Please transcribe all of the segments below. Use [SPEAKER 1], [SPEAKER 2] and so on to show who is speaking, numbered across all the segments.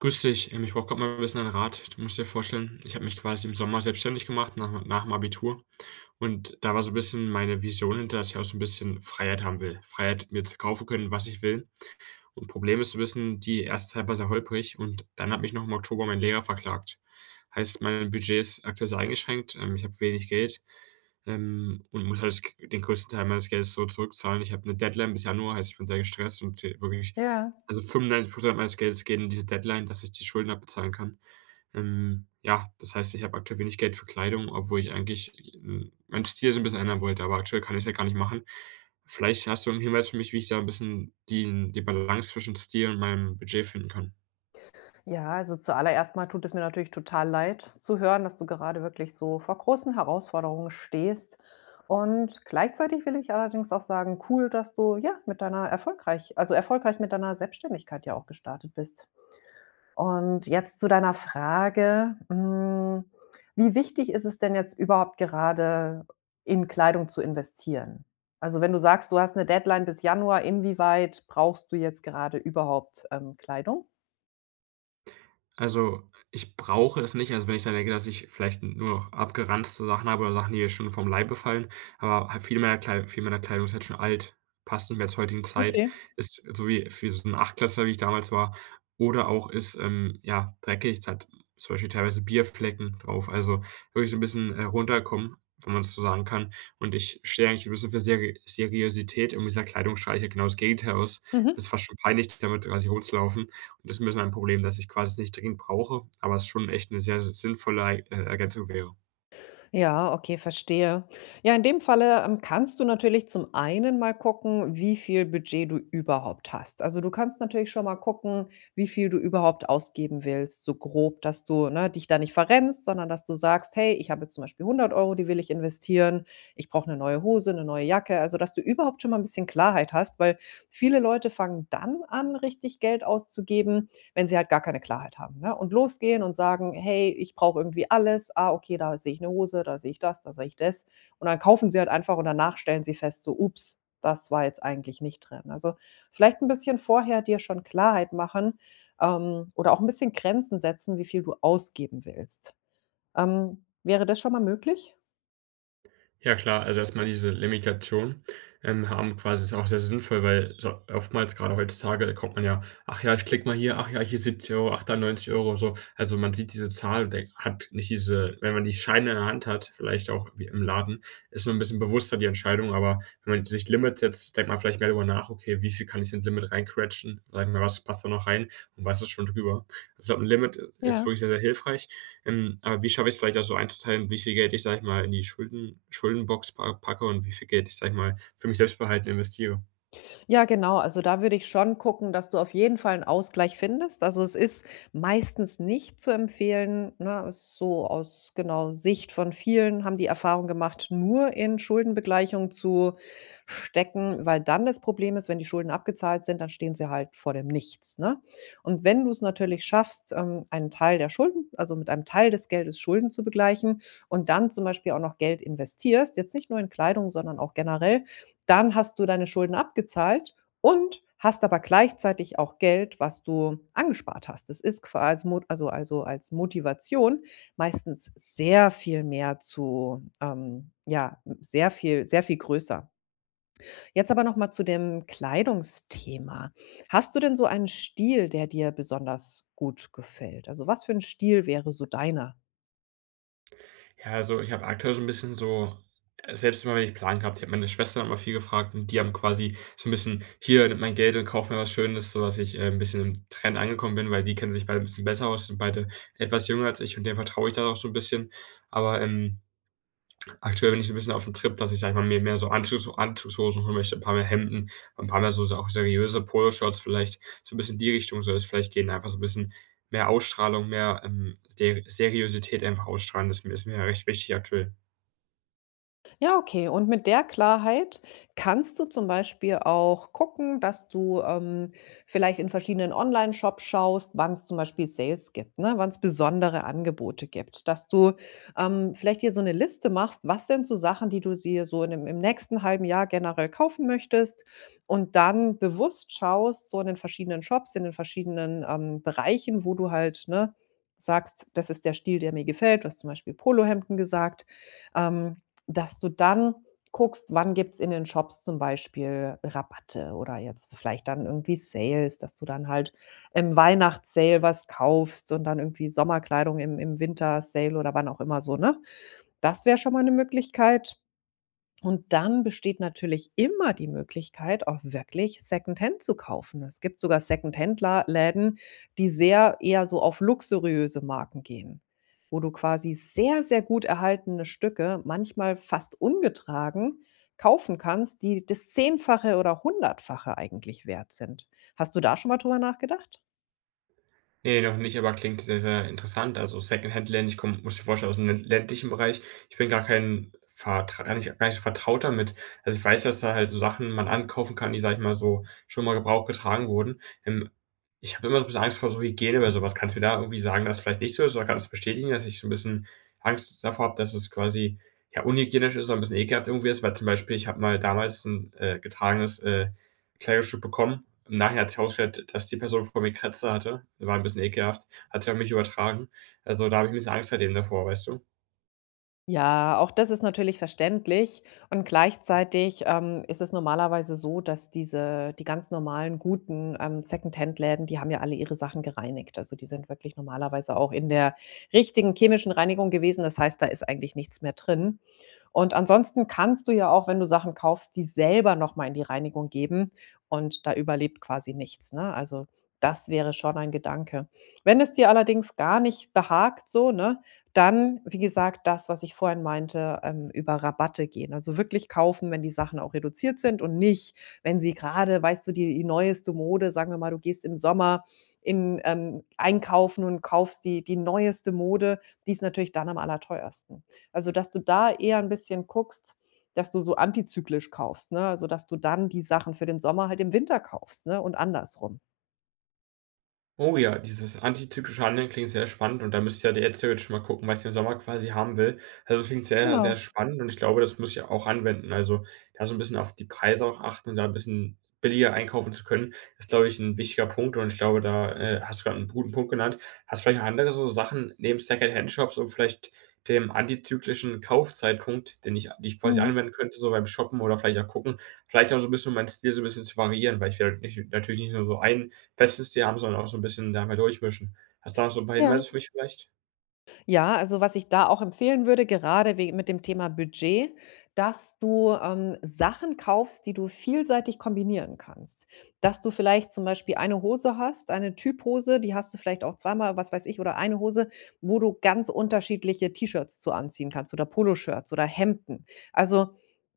[SPEAKER 1] Grüß dich, ich brauche gerade mal ein bisschen einen Rat. Du musst dir vorstellen, ich habe mich quasi im Sommer selbstständig gemacht nach dem Abitur und da war so ein bisschen meine Vision hinter, dass ich auch so ein bisschen Freiheit haben will. Freiheit, mir zu kaufen können, was ich will, und Problem ist, zu wissen, die erste Zeit war sehr holprig und dann hat mich noch im Oktober mein Lehrer verklagt. Heißt, mein Budget ist aktuell sehr eingeschränkt, ich habe wenig Geld, und muss halt das g den größten Teil meines Geldes so zurückzahlen. Ich habe eine Deadline bis Januar, heißt, ich bin sehr gestresst und de wirklich
[SPEAKER 2] Ja.
[SPEAKER 1] also 95 meines Geldes gehen in diese Deadline, dass ich die Schulden abbezahlen kann. Ja, das heißt, ich habe aktuell wenig Geld für Kleidung, obwohl ich eigentlich, meinen Stil so ein bisschen ändern wollte, aber aktuell kann ich's ja gar nicht machen. Vielleicht hast du 'n Hinweis für mich, wie ich da ein bisschen die Balance zwischen Stil und meinem Budget finden kann.
[SPEAKER 2] Ja, also zuallererst mal tut es mir natürlich total leid zu hören, dass du gerade wirklich so vor großen Herausforderungen stehst. Und gleichzeitig will ich allerdings auch sagen, cool, dass du ja mit deiner erfolgreich mit deiner Selbstständigkeit ja auch gestartet bist. Und jetzt zu deiner Frage, wie wichtig ist es denn jetzt überhaupt gerade in Kleidung zu investieren? Also wenn du sagst, du hast eine Deadline bis Januar, inwieweit brauchst du jetzt gerade überhaupt Kleidung?
[SPEAKER 1] Also, ich brauche es nicht. Also, wenn ich dann denke, dass ich vielleicht nur noch abgeranzte Sachen habe oder Sachen, die schon vom Leibe fallen, aber halt viel meiner Kleidung ist halt schon alt, passt nicht mehr zur heutigen Zeit,
[SPEAKER 2] Okay.
[SPEAKER 1] ist so wie für so 'n Achtklässler, wie ich damals war, oder auch ist, ja, dreckig. Es hat zum Beispiel teilweise Bierflecken drauf, also wirklich so ein bisschen runterkommen, wenn man es so sagen kann. Und ich stehe eigentlich ein bisschen für Seriosität und dieser Kleidung strahle ich halt genau das Gegenteil aus. Das ist
[SPEAKER 2] Mhm.
[SPEAKER 1] fast schon peinlich, damit quasi rumzulaufen. Und das ist ein bisschen ein Problem, dass ich quasi nicht dringend brauche, aber es schon echt eine sehr sinnvolle Ergänzung wäre.
[SPEAKER 2] Ja, okay, verstehe. Ja, in dem Falle, kannst du natürlich zum einen mal gucken, wie viel Budget du überhaupt hast. Also, du kannst natürlich schon mal gucken, wie viel du überhaupt ausgeben willst, so grob, dass du, ne, dich da nicht verrennst, sondern dass du sagst: „Hey, ich habe jetzt zum Beispiel 100 Euro, die will ich investieren. Ich brauche eine neue Hose, eine neue Jacke.“ Also, dass du überhaupt schon mal ein bisschen Klarheit hast, weil viele Leute fangen dann an, richtig Geld auszugeben, wenn sie halt gar keine Klarheit haben, ne? Und losgehen und sagen: „Hey, ich brauche irgendwie alles. Ah, okay, da sehe ich eine Hose, da sehe ich das, da sehe ich das.“ Und dann kaufen sie halt einfach und danach stellen sie fest so: „Ups, das war jetzt eigentlich nicht drin.“ Also, vielleicht ein bisschen vorher dir schon Klarheit machen, oder auch ein bisschen Grenzen setzen, wie viel du ausgeben willst. Wäre das schon mal möglich?
[SPEAKER 1] Ja klar, also erstmal diese Limitation, haben quasi ist auch sehr sinnvoll, weil so oftmals, gerade heutzutage, kommt man ja: „Ach ja, ich klicke mal hier, ach ja, hier 70 Euro, ach da 90 €“, so. Also, man sieht diese Zahl und denkt hat nicht diese, wenn man die Scheine in der Hand hat, vielleicht auch wie im Laden, ist so ein bisschen bewusster die Entscheidung, aber wenn man sich Limits setzt, denkt man vielleicht mehr darüber nach: „Okay, wie viel kann ich ins Limit reinquetschen? Sagen wir, was passt da noch rein und was ist schon drüber?“ Also, ich glaube, 'n Limit ist
[SPEAKER 2] Ja.
[SPEAKER 1] wirklich sehr, sehr hilfreich. Aber wie schaffe ich es vielleicht auch so einzuteilen, wie viel Geld ich, sage ich mal, in die Schuldenbox pa packe und wie viel Geld ich, sage ich mal, für mich selbst behalten investiere?
[SPEAKER 2] Ja, genau. Also da würde ich schon gucken, dass du auf jeden Fall einen Ausgleich findest. Also, es ist meistens nicht zu empfehlen, ne, ist so aus, genau, Sicht von vielen haben die Erfahrung gemacht, nur in Schuldenbegleichung zu stecken, weil dann das Problem ist, wenn die Schulden abgezahlt sind, dann stehen sie halt vor dem Nichts, ne? Und wenn du es natürlich schaffst, einen Teil der Schulden also mit einem Teil des Geldes Schulden zu begleichen und dann zum Beispiel auch noch Geld investierst, jetzt nicht nur in Kleidung, sondern auch generell, dann hast du deine Schulden abgezahlt und hast aber gleichzeitig auch Geld, was du angespart hast. Das ist quasi Mot also als Motivation meistens sehr viel mehr zu ja, sehr viel größer. Jetzt aber noch mal zu dem Kleidungsthema. Hast du denn so einen Stil, der dir besonders gut gefällt? Also, was für ein Stil wäre so deiner?
[SPEAKER 1] Ja, also, ich habe aktuell so ein bisschen so selbst immer wenn ich Plan gehabt, ich habe meine Schwester immer viel gefragt und die haben quasi so ein bisschen: „Hier, nimm mein Geld und kauf mir was Schönes“, sodass ich 'n bisschen im Trend angekommen bin, weil die kennen sich beide ein bisschen besser aus, sind beide etwas jünger als ich und denen vertraue ich da auch so ein bisschen. Aber, aktuell bin ich so 'n bisschen auf 'm Trip, dass ich, sage ich mal, mir mehr so Anzugshosen holen möchte, 'n paar mehr Hemden, ein paar mehr so so auch seriöse Poloshirts vielleicht. So 'n bisschen in die Richtung soll es vielleicht gehen, einfach so 'n bisschen mehr Ausstrahlung, mehr, Seriosität einfach ausstrahlen. Das ist mir recht wichtig aktuell.
[SPEAKER 2] Ja, okay. Und mit der Klarheit kannst du zum Beispiel auch gucken, dass du vielleicht in verschiedenen Online-Shops schaust, wann es zum Beispiel Sales gibt, ne? Wann es besondere Angebote gibt. Dass du vielleicht dir so eine Liste machst, was sind so Sachen, die du dir so in dem, im nächsten halben Jahr generell kaufen möchtest und dann bewusst schaust, so in den verschiedenen Shops, in den verschiedenen Bereichen, wo du halt ne, sagst, das ist der Stil, der mir gefällt. Du hast zum Beispiel Polohemden gesagt. Ähm, dass du dann guckst, wann gibt's in den Shops zum Beispiel Rabatte oder jetzt vielleicht dann irgendwie Sales, dass du dann halt im Weihnachtssale was kaufst und dann irgendwie Sommerkleidung im Winter-Sale oder wann auch immer so, ne? Das wäre schon mal eine Möglichkeit. Und dann besteht natürlich immer die Möglichkeit, auch wirklich Secondhand zu kaufen. Es gibt sogar Secondhand-Läden, die sehr eher so auf luxuriöse Marken gehen, wo du quasi sehr, sehr gut erhaltene Stücke, manchmal fast ungetragen, kaufen kannst, die das Zehnfache oder Hundertfache eigentlich wert sind. Hast du da schon mal drüber nachgedacht?
[SPEAKER 1] Ne, noch nicht, aber klingt sehr, sehr interessant. Also, Secondhand-Läden, ich komme, musst dir vorstellen, aus'm lä ländlichen Bereich. Ich bin gar kein vertra gar nicht so vertraut damit. Also, ich weiß, dass da halt so Sachen man ankaufen kann, die, sage ich mal, so schon mal Gebrauch getragen wurden. Ich habe immer so 'n bisschen Angst vor so Hygiene bei so was. Kannst du mir da irgendwie sagen, dass es vielleicht nicht so ist? Oder kannst du bestätigen, dass ich so 'n bisschen Angst davor habe, dass es quasi, ja, unhygienisch ist und 'n bisschen ekelhaft irgendwie ist? Weil zum Beispiel, ich habe mal damals 'n getragenes Kleidungsstück bekommen, im Nachhinein hat sich herausgestellt, dass die Person vor mir Krätze hatte. War ein bisschen ekelhaft. Hat sie auf mich übertragen. Also, da habe ich 'n bisschen Angst seitdem davor, weißt du?
[SPEAKER 2] Ja, auch das ist natürlich verständlich und gleichzeitig ist es normalerweise so, dass diese die ganz normalen guten Läden die haben ja alle ihre Sachen gereinigt. Also, die sind wirklich normalerweise auch in der richtigen chemischen Reinigung gewesen. Das heißt, da ist eigentlich nichts mehr drin. Und ansonsten kannst du ja auch, wenn du Sachen kaufst, die selber noch mal in die Reinigung geben und da überlebt quasi nichts, ne? Also, das wäre schon ein Gedanke. Wenn es dir allerdings gar nicht behagt so, ne, dann, wie gesagt, das, was ich vorhin meinte, über Rabatte gehen. Also wirklich kaufen, wenn die Sachen auch reduziert sind und nicht, wenn sie gerade, weißt du, die neueste Mode sagen wir mal, du gehst im Sommer in einkaufen und kaufst die neueste Mode, die ist natürlich dann am allerteuersten. Also, dass du da eher ein bisschen guckst, dass du so antizyklisch kaufst, ne? Also, dass du dann die Sachen für den Sommer halt im Winter kaufst, ne, und andersrum.
[SPEAKER 1] Oh ja, dieses antizyklische Handeln klingt sehr spannend und da müsst ihr ja jetzt theoretisch mal gucken, was ihr im Sommer quasi haben will. Also, das klingt sehr,
[SPEAKER 2] Genau.
[SPEAKER 1] sehr spannend und ich glaube, das muss ich ja auch anwenden. Also, da so ein bisschen auf die Preise auch achten und da ein bisschen billiger einkaufen zu können, ist, glaube ich, ein wichtiger Punkt und ich glaube, da hast du gerade einen guten Punkt genannt. Hast du vielleicht noch andere so Sachen neben Secondhand-Shops und vielleicht dem antizyklischen Kaufzeitpunkt, den ich die ich quasi
[SPEAKER 2] Mhm.
[SPEAKER 1] anwenden könnte, so beim Shoppen oder vielleicht auch gucken, vielleicht auch so ein bisschen um meinen Stil so ein bisschen zu variieren, weil ich werde nicht natürlich nicht nur so ein festes Tier haben, sondern auch so 'n bisschen da mal durchmischen. Hast du da noch so 'n paar
[SPEAKER 2] Ja.
[SPEAKER 1] Hinweise für mich vielleicht?
[SPEAKER 2] Ja, also was ich da auch empfehlen würde, gerade we mit dem Thema Budget, dass du Sachen kaufst, die du vielseitig kombinieren kannst. Dass du vielleicht zum Beispiel eine Hose hast, eine Typhose, die hast du vielleicht auch zweimal, was weiß ich, oder eine Hose, wo du ganz unterschiedliche T-Shirts zu anziehen kannst oder Poloshirts oder Hemden. Also,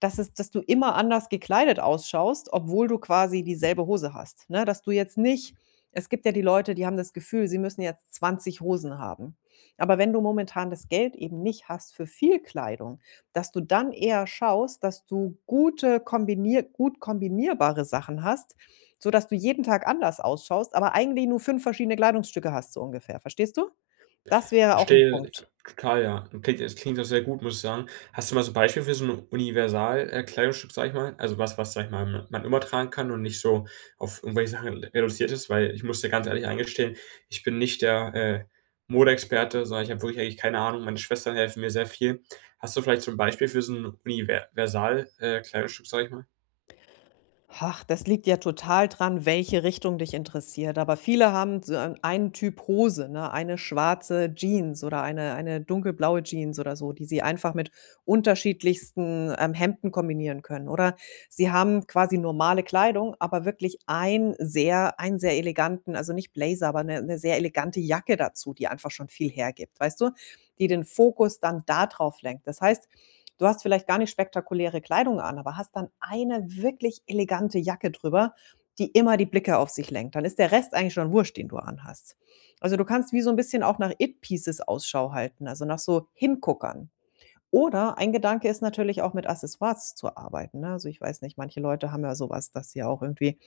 [SPEAKER 2] dass es dass du immer anders gekleidet ausschaust, obwohl du quasi dieselbe Hose hast, ne? Dass du jetzt nicht es gibt ja die Leute, die haben das Gefühl, sie müssen jetzt 20 Hosen haben. Aber wenn du momentan das Geld eben nicht hast für viel Kleidung, dass du dann eher schaust, dass du gute kombinier gut kombinierbare Sachen hast, sodass du jeden Tag anders ausschaust, aber eigentlich nur 5 verschiedene Kleidungsstücke hast, so ungefähr. Verstehst du? Das wäre auch ein
[SPEAKER 1] Verstehe, ich
[SPEAKER 2] Punkt.
[SPEAKER 1] total, ja. Klingt Es klingt auch sehr gut, muss ich sagen. Hast du mal so 'n Beispiel für so 'n Universal Kleidungsstück, sage ich mal? Also was, sage ich mal, ma man immer tragen kann und nicht so auf irgendwelche Sachen re reduziert ist, weil ich muss dir ganz ehrlich eingestehen, ich bin nicht der Modeexperte, sondern ich habe wirklich eigentlich keine Ahnung. Meine Schwestern helfen mir sehr viel. Hast du vielleicht so 'n Beispiel für so 'n univer versal Kleidungsstück, sage ich mal?
[SPEAKER 2] Ach, das liegt ja total dran, welche Richtung dich interessiert. Aber viele haben so einen Typ Hose, ne? Eine schwarze Jeans oder eine dunkelblaue Jeans oder so, die sie einfach mit unterschiedlichsten Hemden kombinieren können. Oder sie haben quasi normale Kleidung, aber wirklich einen sehr eleganten, also nicht Blazer, aber eine sehr elegante Jacke dazu, die einfach schon viel hergibt, weißt du? Die den Fokus dann darauf lenkt. Das heißt, du hast vielleicht gar nicht spektakuläre Kleidung an, aber hast dann eine wirklich elegante Jacke drüber, die immer die Blicke auf sich lenkt. Dann ist der Rest eigentlich schon wurscht, den du anhast. Also du kannst wie so ein bisschen auch nach It-Pieces Ausschau halten, also nach so Hinguckern. Oder ein Gedanke ist natürlich auch mit Accessoires zu arbeiten, ne? Also, ich weiß nicht, manche Leute haben ja sowas, dass sie auch irgendwie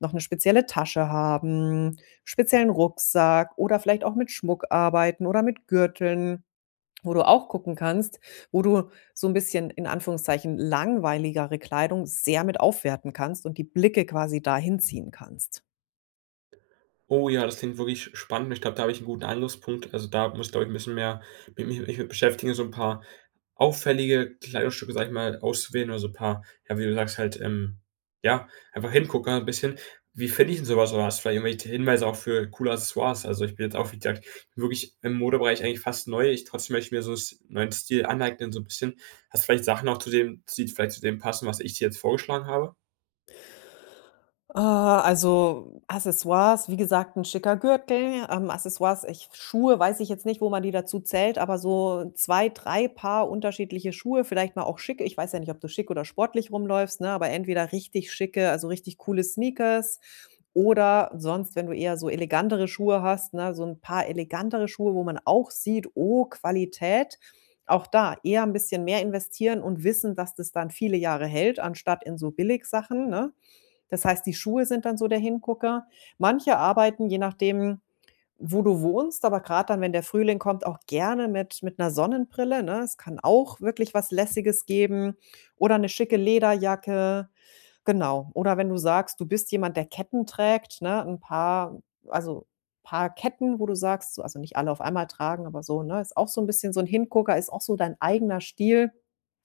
[SPEAKER 2] noch eine spezielle Tasche haben, speziellen Rucksack oder vielleicht auch mit Schmuck arbeiten oder mit Gürteln wo du auch gucken kannst, wo du so ein bisschen in Anführungszeichen langweiligere Kleidung sehr mit aufwerten kannst und die Blicke quasi dahin ziehen kannst.
[SPEAKER 1] Oh ja, das klingt wirklich spannend. Ich glaube, da habe ich einen guten Angriffspunkt. Also, da muss ich, glaube ich, ein bisschen mehr mit mich mit beschäftigen, so ein paar auffällige Kleidungsstücke, sage ich mal, auszuwählen oder so ein paar, ja, wie du sagst, halt, ja, einfach hingucken ein bisschen. Wie finde ich denn sowas oder hast du vielleicht irgendwelche Hinweise auch für coole Accessoires? Also, ich bin jetzt auch, wie gesagt, wirklich im Modebereich eigentlich fast neu. Ich, trotzdem möchte ich mir so einen s neuen Stil aneignen, so ein bisschen. Hast du vielleicht Sachen auch zu dem, die vielleicht zu dem passen, was ich dir jetzt vorgeschlagen habe?
[SPEAKER 2] Also Accessoires, wie gesagt, 'n schicker Gürtel, Accessoires ich Schuhe weiß ich jetzt nicht, wo man die dazu zählt, aber so 2, 3 Paar unterschiedliche Schuhe, vielleicht mal auch schick. Ich weiß ja nicht, ob du schick oder sportlich rumläufst, ne, aber entweder richtig schicke, also richtig coole Sneakers oder sonst, wenn du eher so elegantere Schuhe hast, ne, so 'n paar elegantere Schuhe, wo man auch sieht: „Oh, Qualität.“ Auch da eher 'n bisschen mehr investieren und wissen, dass das dann viele Jahre hält, anstatt in so Billigsachen, ne? Das heißt, die Schuhe sind dann so der Hingucker. Manche arbeiten, je nachdem, wo du wohnst, aber gerade dann, wenn der Frühling kommt, auch gerne mit einer Sonnenbrille, ne? Es kann auch wirklich was Lässiges geben oder eine schicke Lederjacke, genau. Oder wenn du sagst, du bist jemand, der Ketten trägt, ne, also, paar Ketten, wo du sagst so also, nicht alle auf einmal tragen, aber so, ne, ist auch so ein bisschen so ein Hingucker, ist auch so dein eigener Stil.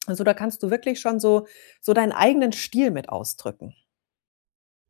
[SPEAKER 2] Also, da kannst du wirklich schon so deinen eigenen Stil mit ausdrücken.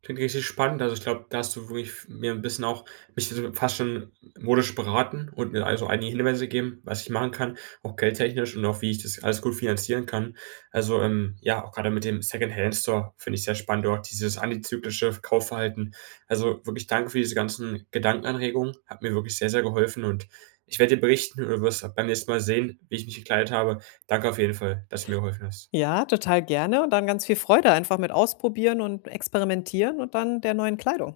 [SPEAKER 1] Klingt richtig spannend. Also, ich glaube, da hast du wirklich f mir ein bisschen auch mich so fast schon modisch beraten und mir also einige Hinweise gegeben, was ich machen kann, auch geldtechnisch und auch wie ich das alles gut finanzieren kann. Also, ja, auch gerade mit dem second hand store finde ich sehr spannend, auch dieses antizyklische Kaufverhalten. Also, wirklich danke für diese ganzen Gedankenanregungen, hat mir wirklich sehr, sehr geholfen und ich werde dir berichten und du wirst beim nächsten Mal sehen, wie ich mich gekleidet habe. Danke auf jeden Fall, dass du mir geholfen hast.
[SPEAKER 2] Ja, total gerne und dann ganz viel Freude einfach mit ausprobieren und experimentieren und dann der neuen Kleidung.